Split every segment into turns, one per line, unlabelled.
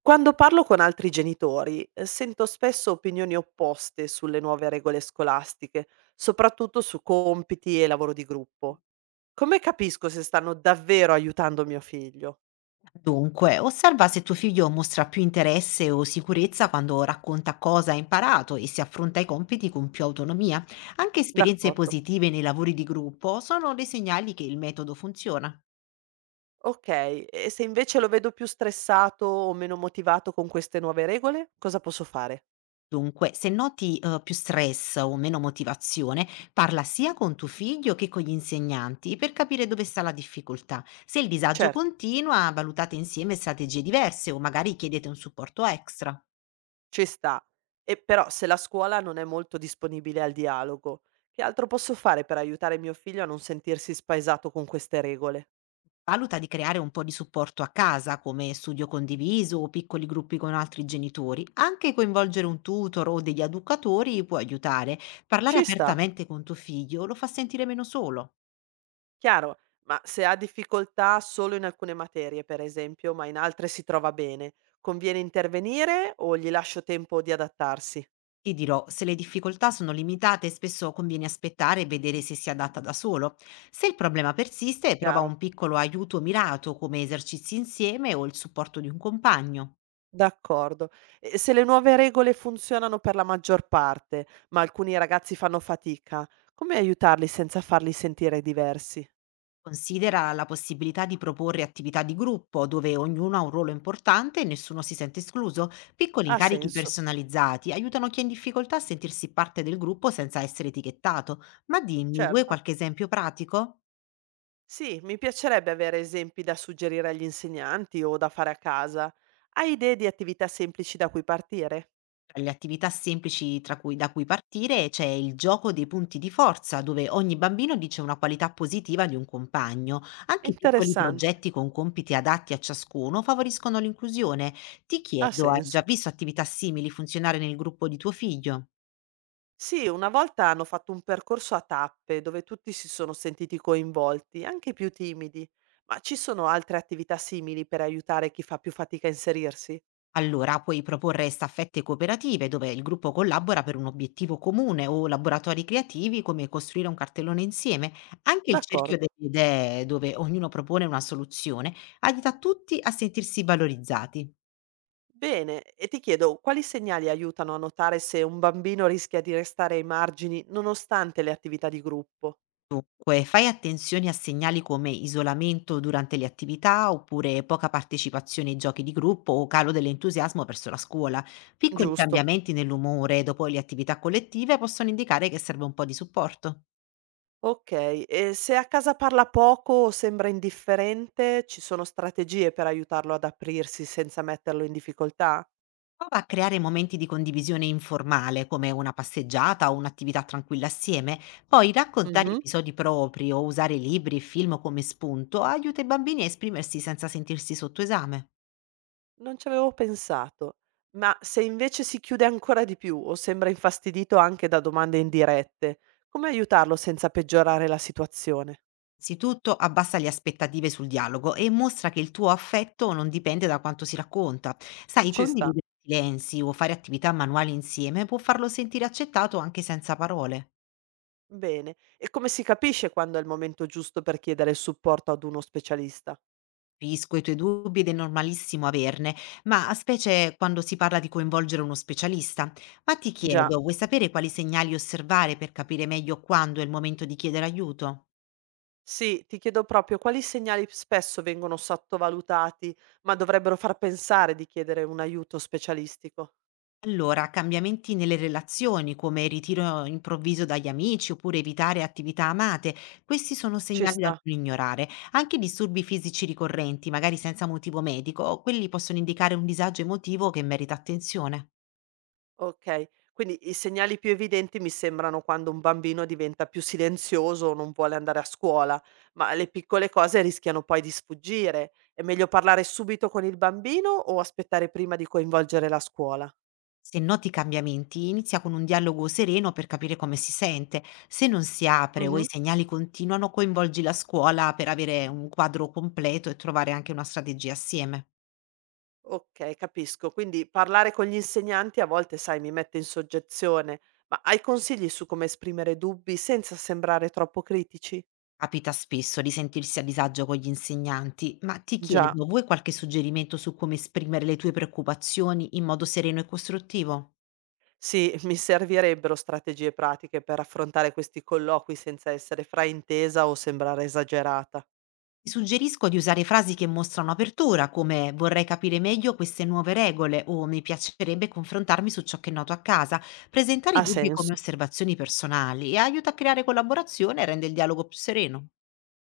Quando parlo con altri genitori, sento spesso opinioni opposte sulle nuove regole scolastiche, soprattutto su compiti e lavoro di gruppo. Come capisco se stanno davvero aiutando mio figlio?
Dunque, osserva se tuo figlio mostra più interesse o sicurezza quando racconta cosa ha imparato e si affronta i compiti con più autonomia. Anche esperienze
D'accordo.
positive nei lavori di gruppo sono dei segnali che il metodo funziona.
Ok, e se invece lo vedo più stressato o meno motivato con queste nuove regole, cosa posso fare?
Dunque, se noti più stress o meno motivazione, parla sia con tuo figlio che con gli insegnanti per capire dove sta la difficoltà. Se il disagio
Certo,
continua, valutate insieme strategie diverse o magari chiedete un supporto extra.
ci sta. E però se la scuola non è molto disponibile al dialogo, che altro posso fare per aiutare mio figlio a non sentirsi spaesato con queste regole?
Valuta di creare un po' di supporto a casa, come studio condiviso o piccoli gruppi con altri genitori. Anche coinvolgere un tutor o degli educatori può aiutare. Parlare
Ci sta.
apertamente con tuo figlio lo fa sentire meno solo.
Chiaro, ma se ha difficoltà solo in alcune materie, per esempio, ma in altre si trova bene, conviene intervenire o gli lascio tempo di adattarsi?
Ti dirò, se le difficoltà sono limitate, spesso conviene aspettare e vedere se si adatta da solo. Se il problema persiste, prova
Chiaro,
un piccolo aiuto mirato, come esercizi insieme o il supporto di un compagno.
d'accordo. E se le nuove regole funzionano per la maggior parte, ma alcuni ragazzi fanno fatica, come aiutarli senza farli sentire diversi?
Considera la possibilità di proporre attività di gruppo dove ognuno ha un ruolo importante e nessuno si sente escluso. Piccoli
Ha
incarichi
senso,
personalizzati aiutano chi è in difficoltà a sentirsi parte del gruppo senza essere etichettato. Ma dimmi, vuoi
certo.
qualche esempio pratico?
Sì, mi piacerebbe avere esempi da suggerire agli insegnanti o da fare a casa. Hai idee di attività semplici da cui partire?
Tra le attività semplici da cui partire c'è il gioco dei punti di forza, dove ogni bambino dice una qualità positiva di un compagno. Anche piccoli
Interessante,
progetti con compiti adatti a ciascuno favoriscono l'inclusione. Ti
ha
chiedo, hai già
senso.
visto attività simili funzionare nel gruppo di tuo figlio?
Sì, una volta hanno fatto un percorso a tappe dove tutti si sono sentiti coinvolti, anche i più timidi. Ma ci sono altre attività simili per aiutare chi fa più fatica a inserirsi?
Allora, puoi proporre staffette cooperative dove il gruppo collabora per un obiettivo comune o laboratori creativi come costruire un cartellone insieme. Anche il cerchio delle
D'accordo.
idee dove ognuno propone una soluzione aiuta tutti a sentirsi valorizzati.
Bene, e ti chiedo quali segnali aiutano a notare se un bambino rischia di restare ai margini nonostante le attività di gruppo?
Poi fai attenzione a segnali come isolamento durante le attività oppure poca partecipazione ai giochi di gruppo o calo dell'entusiasmo verso la scuola. Piccoli
Giusto.
cambiamenti nell'umore dopo le attività collettive possono indicare che serve un po' di supporto.
Ok, e se a casa parla poco o sembra indifferente, ci sono strategie per aiutarlo ad aprirsi senza metterlo in difficoltà?
Prova a creare momenti di condivisione informale, come una passeggiata o un'attività tranquilla assieme, poi raccontare episodi propri o usare libri e film come spunto aiuta i bambini a esprimersi senza sentirsi sotto esame.
Non ci avevo pensato, ma se invece si chiude ancora di più o sembra infastidito anche da domande indirette, come aiutarlo senza peggiorare la situazione?
Innanzitutto abbassa le aspettative sul dialogo e mostra che il tuo affetto non dipende da quanto si racconta. Sai,
Ci sta.
condividere silenzi o fare attività manuali insieme può farlo sentire accettato anche senza parole.
Bene, e come si capisce quando è il momento giusto per chiedere il supporto ad uno specialista?
Capisco i tuoi dubbi ed è normalissimo averne, ma a specie quando si parla di coinvolgere uno specialista. Ma ti
Già,
chiedo, vuoi sapere quali segnali osservare per capire meglio quando è il momento di chiedere aiuto?
sì, ti chiedo proprio quali segnali spesso vengono sottovalutati, ma dovrebbero far pensare di chiedere un aiuto specialistico.
Allora, cambiamenti nelle relazioni, come il ritiro improvviso dagli amici oppure evitare attività amate, questi sono
Ci
segnali da
sta.
non ignorare. Anche disturbi fisici ricorrenti, magari senza motivo medico, quelli possono indicare un disagio emotivo che merita attenzione.
Okay, quindi i segnali più evidenti mi sembrano quando un bambino diventa più silenzioso o non vuole andare a scuola, ma le piccole cose rischiano poi di sfuggire. È meglio parlare subito con il bambino o aspettare prima di coinvolgere la scuola?
Se noti i cambiamenti, inizia con un dialogo sereno per capire come si sente. Se non si apre o i
Mh-mh.
segnali continuano, coinvolgi la scuola per avere un quadro completo e trovare anche una strategia assieme.
Okay, capisco. Quindi parlare con gli insegnanti a volte, sai, mi mette in soggezione, ma hai consigli su come esprimere dubbi senza sembrare troppo critici?
Capita spesso di sentirsi a disagio con gli insegnanti, ma ti
Già.
chiedo, vuoi qualche suggerimento su come esprimere le tue preoccupazioni in modo sereno e costruttivo?
Sì, mi servirebbero strategie pratiche per affrontare questi colloqui senza essere fraintesa o sembrare esagerata.
Ti suggerisco di usare frasi che mostrano apertura, come vorrei capire meglio queste nuove regole o mi piacerebbe confrontarmi su ciò che noto a casa. Presentare i
Ha
dubbi come
senso.
osservazioni personali e aiuta a creare collaborazione e rende il dialogo più sereno.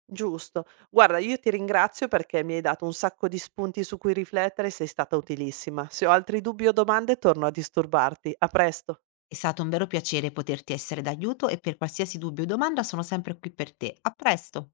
Giusto. Guarda, io ti ringrazio perché mi hai dato un sacco di spunti su cui riflettere e sei stata utilissima. Se ho altri dubbi o domande, torno a disturbarti. A presto.
È stato un vero piacere poterti essere d'aiuto e per qualsiasi dubbio o domanda sono sempre qui per te. A presto!